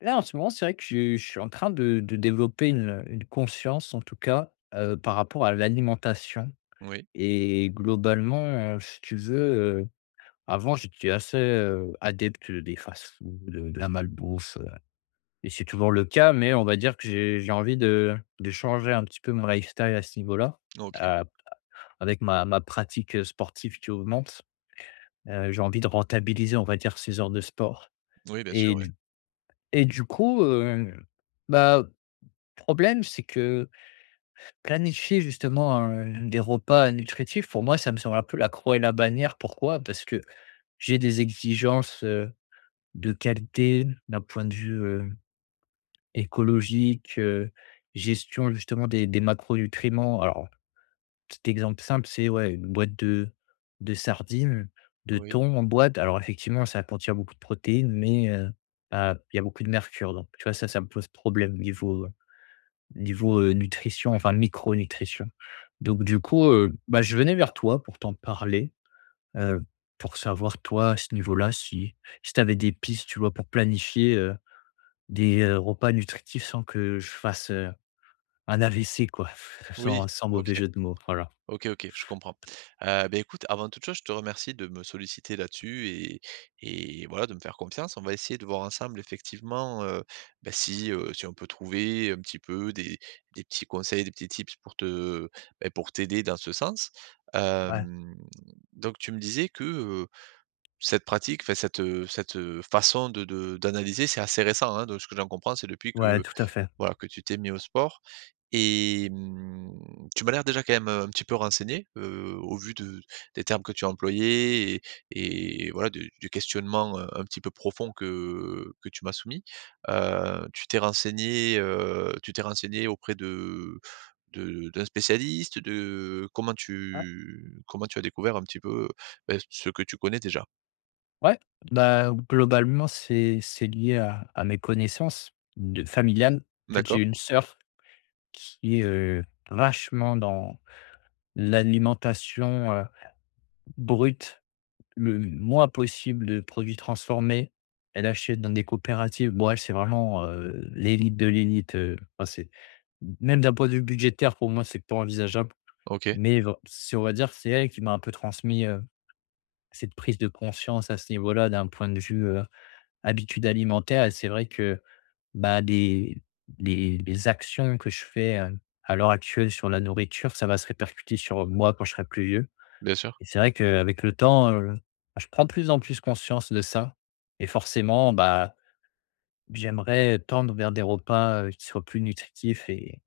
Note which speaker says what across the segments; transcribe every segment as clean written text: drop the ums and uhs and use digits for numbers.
Speaker 1: Là, en ce moment, c'est vrai que je suis en train de développer une conscience, en tout cas, par rapport à l'alimentation
Speaker 2: Oui,
Speaker 1: et globalement, si tu veux, heu, avant, j'étais assez, adepte des fast-foods, de la malbouffe, et c'est toujours le cas, mais on va dire que j'ai envie de changer un petit peu mon lifestyle à ce niveau-là,
Speaker 2: OK.
Speaker 1: heu, avec ma pratique, sportive qui augmente. J'ai envie de rentabiliser, on va dire, ces heures de sport
Speaker 2: Oui, bien sûr,
Speaker 1: et
Speaker 2: oui.
Speaker 1: et du coup, bah problème, c'est que planifier justement un des repas nutritifs, pour moi, ça me semble un peu la croix et la bannière. Pourquoi? Parce que j'ai des exigences, de qualité d'un point de vue, écologique, gestion justement des macronutriments. Alors, petit exemple simple, c'est ouais, une boîte de sardines, de
Speaker 2: Oui.
Speaker 1: thon en boîte. Alors effectivement, ça contient beaucoup de protéines, mais, bah, il y a beaucoup de mercure. Donc tu vois, ça me pose problème niveau, nutrition, enfin micronutrition. Donc du coup, bah, je venais vers toi pour t'en parler, heu, pour savoir toi à ce niveau-là si si tu avais des pistes, tu vois? Pour planifier, des, repas nutritifs sans que je fasse, un AVC quoi,
Speaker 2: Oui,
Speaker 1: sans
Speaker 2: OK.
Speaker 1: mauvais jeu de mots, voilà.
Speaker 2: OK, OK, je comprends. Écoute, avant toute chose, je te remercie de me solliciter là-dessus et voilà, de me faire confiance. On va essayer de voir ensemble effectivement, si, si on peut trouver un petit peu des petits conseils, des petits tips pour te pour t'aider dans ce sens.
Speaker 1: Ouais,
Speaker 2: Hem, donc tu me disais que, cette pratique, enfin cette, cette, façon de d'analyser, c'est assez récent, hein? De ce que j'en comprends, c'est depuis que
Speaker 1: ouais, tout à fait.
Speaker 2: voilà, que tu t'es mis au sport et mmh, tu m'as l'air déjà quand même, un petit peu renseigné, au vu de des termes que tu as employés et voilà de du questionnement, un petit peu profond que tu m'as soumis. Tu t'es renseigné auprès de d'un spécialiste, de
Speaker 1: Ouais,
Speaker 2: comment tu as découvert un petit peu, ce que tu connais déjà?
Speaker 1: ouais, bah, globalement c'est lié à mes connaissances de familiales. En fait, j'ai
Speaker 2: D'accord,
Speaker 1: une sœur qui est, vachement dans l'alimentation, brute le moins possible de produits transformés. Elle achète dans des coopératives. Bon, elle, c'est vraiment, l'élite de l'élite, enfin, c'est même d'un point de vue budgétaire, pour moi, c'est pas envisageable.
Speaker 2: OK,
Speaker 1: Mais vr c'est on va dire, que c'est elle qui m'a un peu transmis, cette prise de conscience à ce niveau-là, d'un point de vue, habitude alimentaire et c'est vrai que, bah, les les actions que je fais, à l'heure actuelle sur la nourriture, ça va se répercuter sur moi quand je serai plus vieux.
Speaker 2: bien sûr.
Speaker 1: Et c'est vrai qu'avec le temps, bah, je prends de plus en plus conscience de ça et forcément, bah, j'aimerais tendre vers des repas, qui soient plus nutritifs et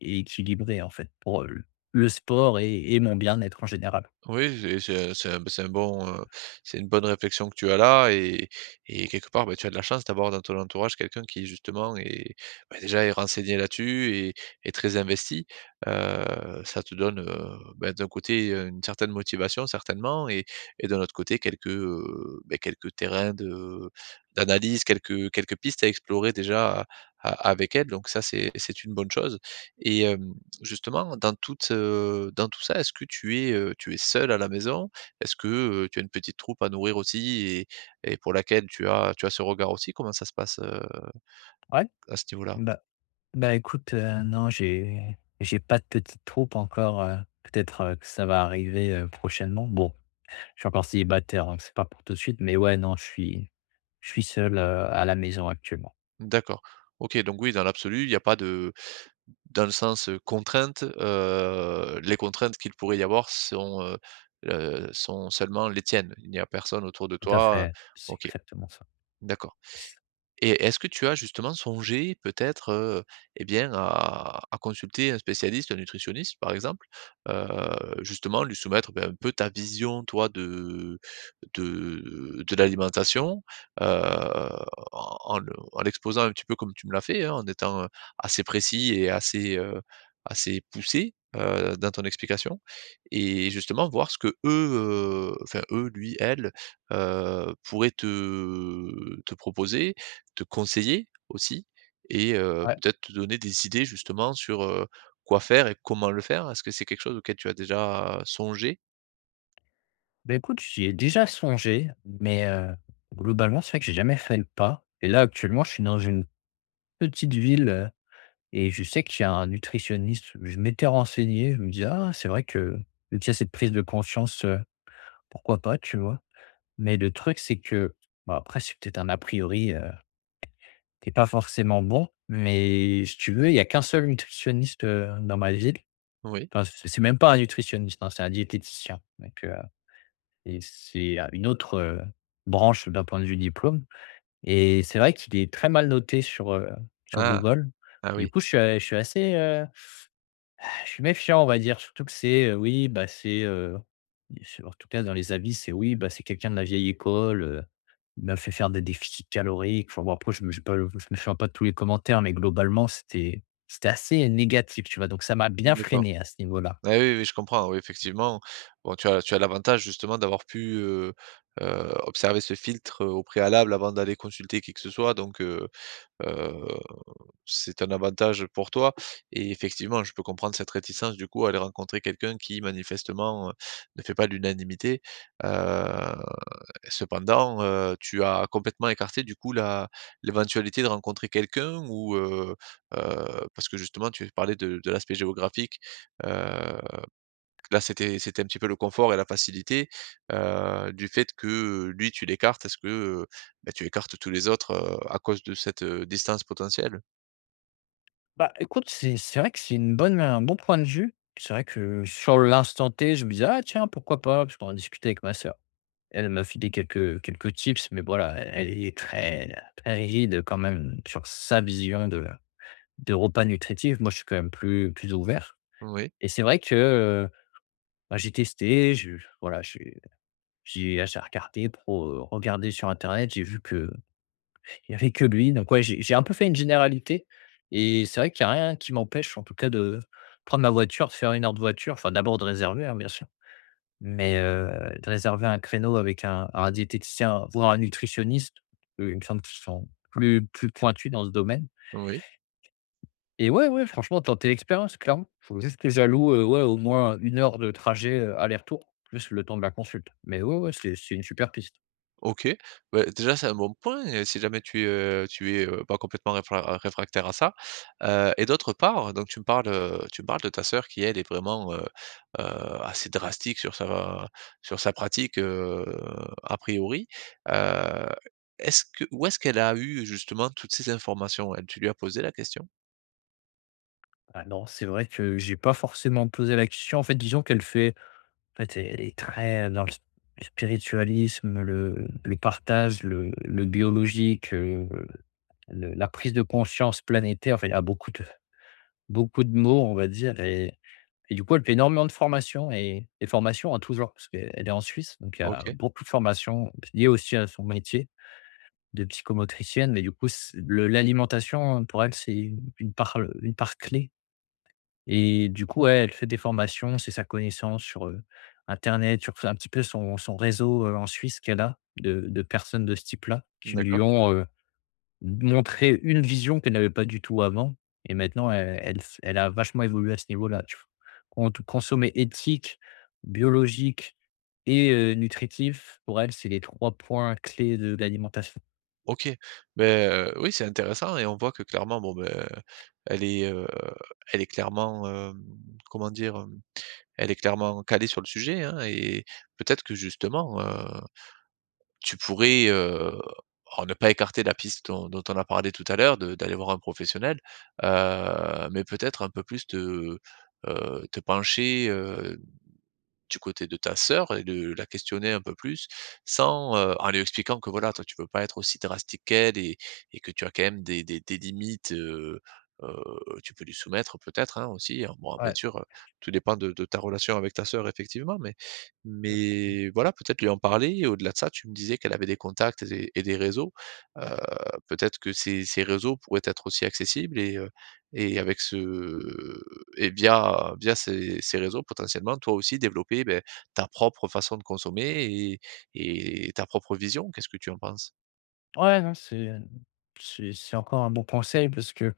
Speaker 1: et équilibrés, en fait, pour, le sport et mon bien-être en général.
Speaker 2: Oui, c'est un bon, c'est une bonne réflexion que tu as là et quelque part, bah, tu as de la chance d'avoir dans ton entourage quelqu'un qui justement est, bah, déjà est renseigné là-dessus et très investi. Ça te donne, d'un côté, une certaine motivation certainement et d'un autre côté quelques, quelques terrains de d'analyse, quelques pistes à explorer déjà a a avec elle donc ça c'est une bonne chose et hem justement, dans toute, dans tout ça, est-ce que tu es seul à la maison? Est-ce que, tu as une petite troupe à nourrir aussi et pour laquelle tu as ce regard aussi? Comment ça se passe,
Speaker 1: Ouais,
Speaker 2: à ce niveau-là?
Speaker 1: bah, bah, écoute, non, j'ai pas de petite troupe encore, peut-être, que ça va arriver, prochainement. Bon, je suis encore célibataire, donc c'est pas pour tout de suite, mais ouais, non, je suis seul, à la maison actuellement.
Speaker 2: D'accord. OK, donc oui, dans l'absolu, il n'y a pas de dans le sens, contrainte, les contraintes qu'il pourrait y avoir sont, sont seulement les tiennes. Il n'y a personne autour de
Speaker 1: Tout à
Speaker 2: toi.
Speaker 1: fait, c'est
Speaker 2: OK,
Speaker 1: exactement ça.
Speaker 2: d'accord. Et est-ce que tu as justement songé peut-être, eh bien à consulter un spécialiste, un nutritionniste par exemple? Heu, Justement lui soumettre, ben, un peu ta vision toi de de l'alimentation, heu, en en le en l'exposant un petit peu comme tu me l'as fait, hein, en étant, assez précis et assez, assez poussé, dans ton explication et justement voir ce que eux, enfin eux, lui, elle, pourraient te proposer te conseiller aussi et
Speaker 1: Ouais,
Speaker 2: peut-être te donner des idées justement sur, quoi faire et comment le faire? Est-ce que c'est quelque chose auquel tu as déjà songé?
Speaker 1: bah, écoute, j'y ai déjà songé, mais globalement, c'est vrai que j'ai jamais fait le pas et là, actuellement, je suis dans une petite ville, et je sais qu'il y a un nutritionniste. Je m'étais renseigné, je me disais: «Ah, c'est vrai que vu qu'il y a cette prise de conscience, pourquoi pas?» tu vois? Mais le truc, c'est que bon après, c'est peut-être un a priori, qui pas forcément bon, mais si tu veux, il y a qu'un seul nutritionniste, dans ma ville.
Speaker 2: Oui.
Speaker 1: Enfin, c'est même pas un nutritionniste, hein, c'est un diététicien, donc et c'est à une autre, branche d'un point de vue diplôme et c'est vrai qu'il est très mal noté sur, sur
Speaker 2: Ah!
Speaker 1: Google.
Speaker 2: Ah
Speaker 1: Du
Speaker 2: oui,
Speaker 1: coup, je suis assez, je suis méfiant, on va dire, surtout que c'est, oui, bah, c'est en tout cas dans les avis, c'est oui, bah, c'est quelqu'un de la vieille école, il m'a fait faire des déficits caloriques. Enfin bon, après je ne me j'ai pas je me souviens pas de tous les commentaires, mais globalement, c'était assez négatif, tu vois? Donc ça m'a bien
Speaker 2: d'accord.
Speaker 1: freiné à ce niveau-là.
Speaker 2: Ah oui, oui, oui, je comprends, oui, effectivement. Bon, tu as l'avantage justement d'avoir pu, observer ce filtre, au préalable avant d'aller consulter qui que ce soit donc heu c'est un avantage pour toi et effectivement, je peux comprendre cette réticence du coup à aller rencontrer quelqu'un qui manifestement, ne fait pas l'unanimité. Heu, cependant, tu as complètement écarté du coup la l'éventualité de rencontrer quelqu'un ou, parce que justement tu parlais de l'aspect géographique, heu, là c'était un petit peu le confort et la facilité, du fait que, lui tu l'écartes, est-ce que, tu écartes tous les autres, à cause de cette, distance potentielle?
Speaker 1: Bah, écoute, c'est vrai que c'est une bonne un bon point de vue. C'est vrai que sur l'instant T, je me disais: «Ah tiens, pourquoi pas?» parce qu'on en discutait avec ma sœur. Elle m'a filé quelques tips, mais voilà, elle est très très rigide quand même sur sa vision de des repas nutritifs. Moi, je suis quand même plus plus ouvert
Speaker 2: Oui.
Speaker 1: et c'est vrai que, bah, j'ai testé, je voilà, j'ai regardé pour, sur internet, j'ai vu que Il y avait que lui, donc ouais, j'ai un peu fait une généralité et c'est vrai qu'il y a rien qui m'empêche en tout cas de prendre ma voiture, de faire une heure de voiture, enfin d'abord de réserver, hein, bien sûr, mais de réserver un créneau avec un diététicien, voire un nutritionniste, il me semble qu'ils sont plus plus pointus dans ce domaine
Speaker 2: Oui,
Speaker 1: et ouais, ouais, franchement, tenter l'expérience, clairement. Faut juste que j'alloue, ouais, au moins une heure de trajet, aller-retour, plus le temps de la consulte, mais ouais, ouais, c'est une super piste.
Speaker 2: OK. Bah, déjà, c'est un bon point, si jamais tu es, pas complètement réfractaire à ça, et d'autre part, donc tu me parles de ta sœur qui, elle, est vraiment, heu, assez drastique sur sa pratique, a priori, heu est-ce que où est-ce qu'elle a eu justement toutes ces informations? Elle tu lui as posé la question?
Speaker 1: Ah non, c'est vrai que j'ai pas forcément posé la question. En fait, disons qu'elle fait en fait, elle est très dans le spiritualisme, le partage, le biologique, le la prise de conscience planétaire. Enfin, il y a beaucoup de mots, on va dire et du coup, elle fait énormément de formations et des formations en tout genre parce qu'elle est en Suisse, donc il y a
Speaker 2: OK,
Speaker 1: beaucoup de formations liées aussi à son métier de psychomotricienne, mais du coup, c le l'alimentation, pour elle, c'est une part clé. Et du coup, ouais, elle fait des formations, c'est sa connaissance sur, internet, sur un petit peu son réseau, en Suisse qu'elle a de personnes de ce type-là qui lui
Speaker 2: d'accord.
Speaker 1: ont, montré une vision qu'elle n'avait pas du tout avant et maintenant elle elle s elle a vachement évolué à ce niveau-là, tu vois? Cont Consommer éthique, biologique et nutritif, pour elle, c'est les 3 points clés de l'alimentation.
Speaker 2: OK, oui, c'est intéressant et on voit que clairement, bon, beh, elle est, heu, elle est clairement, comment dire? Elle est clairement calée sur le sujet, hein et peut-être que justement, tu pourrais, alors ne pas écarter la piste dont on a parlé tout à l'heure, de d'aller voir un professionnel, mais peut-être un peu plus te, te pencher, du côté de ta sœur et de la questionner un peu plus sans, en lui expliquant que voilà, toi, tu peux pas être aussi drastique qu'elle et que tu as quand même des limites, heu, tu peux lui soumettre peut-être, hein, aussi, hein. Bon, bien
Speaker 1: Ouais,
Speaker 2: sûr, tout dépend de ta relation avec ta sœur effectivement,
Speaker 1: tout à fait.
Speaker 2: mais voilà, peut-être lui en parler et au-delà de ça, tu me disais qu'elle avait des contacts et des réseaux. Heu, Peut-être que ces réseaux pourraient être aussi accessibles et avec ce et via ces réseaux potentiellement, toi aussi développer, beh, ta propre façon de consommer et ta propre vision. Qu'est-ce que tu en penses?
Speaker 1: Ouais, non, c'est encore un bon conseil parce que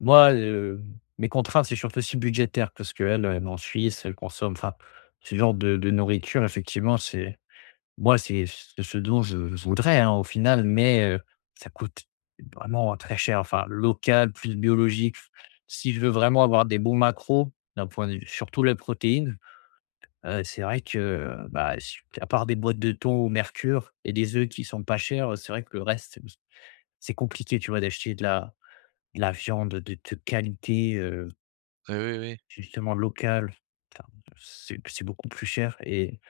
Speaker 1: moi, mes contraintes, c'est surtout aussi budgétaire parce qu'elle, elle est en Suisse, elle consomme enfin, ce genre de nourriture, effectivement, c'est moi, c'est ce dont je voudrais, hein, au final, mais ça coûte vraiment très cher, enfin, local, plus biologique. Si je veux vraiment avoir des bons macros, d'un point de vue surtout les protéines, c'est vrai que, bah, si à part des boîtes de thon au mercure et des œufs qui sont pas chers, c'est vrai que le reste c'est compliqué, tu vois, d'acheter de la viande de qualité,
Speaker 2: Oui, oui, oui.
Speaker 1: justement locale. Enfin, c'est beaucoup plus cher et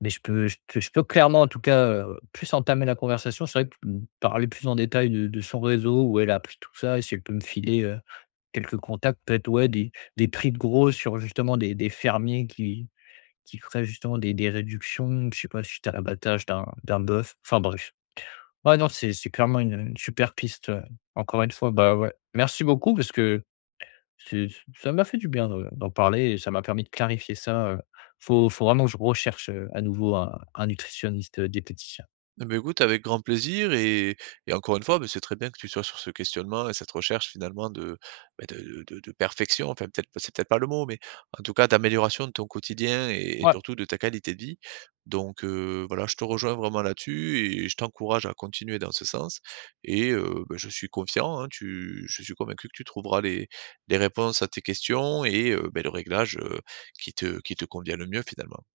Speaker 1: mais je peux clairement, en tout cas, plus entamer la conversation. C'est vrai que, mmh, parler plus en détail de son réseau, où elle a appris tout ça et si elle peut me filer, quelques contacts, peut-être, ouais, des prix de gros sur justement des fermiers qui feraient justement des réductions. Je sais pas, si suite à l'abattage d'un bœuf. Enfin bref. Ouais, non, c'est clairement une super piste, encore une fois. Bah, ouais, merci beaucoup parce que c'est ça m'a fait du bien de d'en parler et ça m'a permis de clarifier ça. Faut vraiment que je recherche, à nouveau un nutritionniste, diététicien.
Speaker 2: Eh beh, écoute, avec grand plaisir et encore une fois, beh, c'est très bien que tu sois sur ce questionnement et cette recherche finalement de, beh, de de perfection, enfin peut-être pas c'est peut-être pas le mot, mais en tout cas d'amélioration de ton quotidien et
Speaker 1: Ouais.
Speaker 2: surtout de ta qualité de vie. Donc voilà, je te rejoins vraiment là-dessus et je t'encourage à continuer dans ce sens et je suis confiant, hein, tu je suis convaincu que tu trouveras les réponses à tes questions et le réglage, qui te convient le mieux finalement.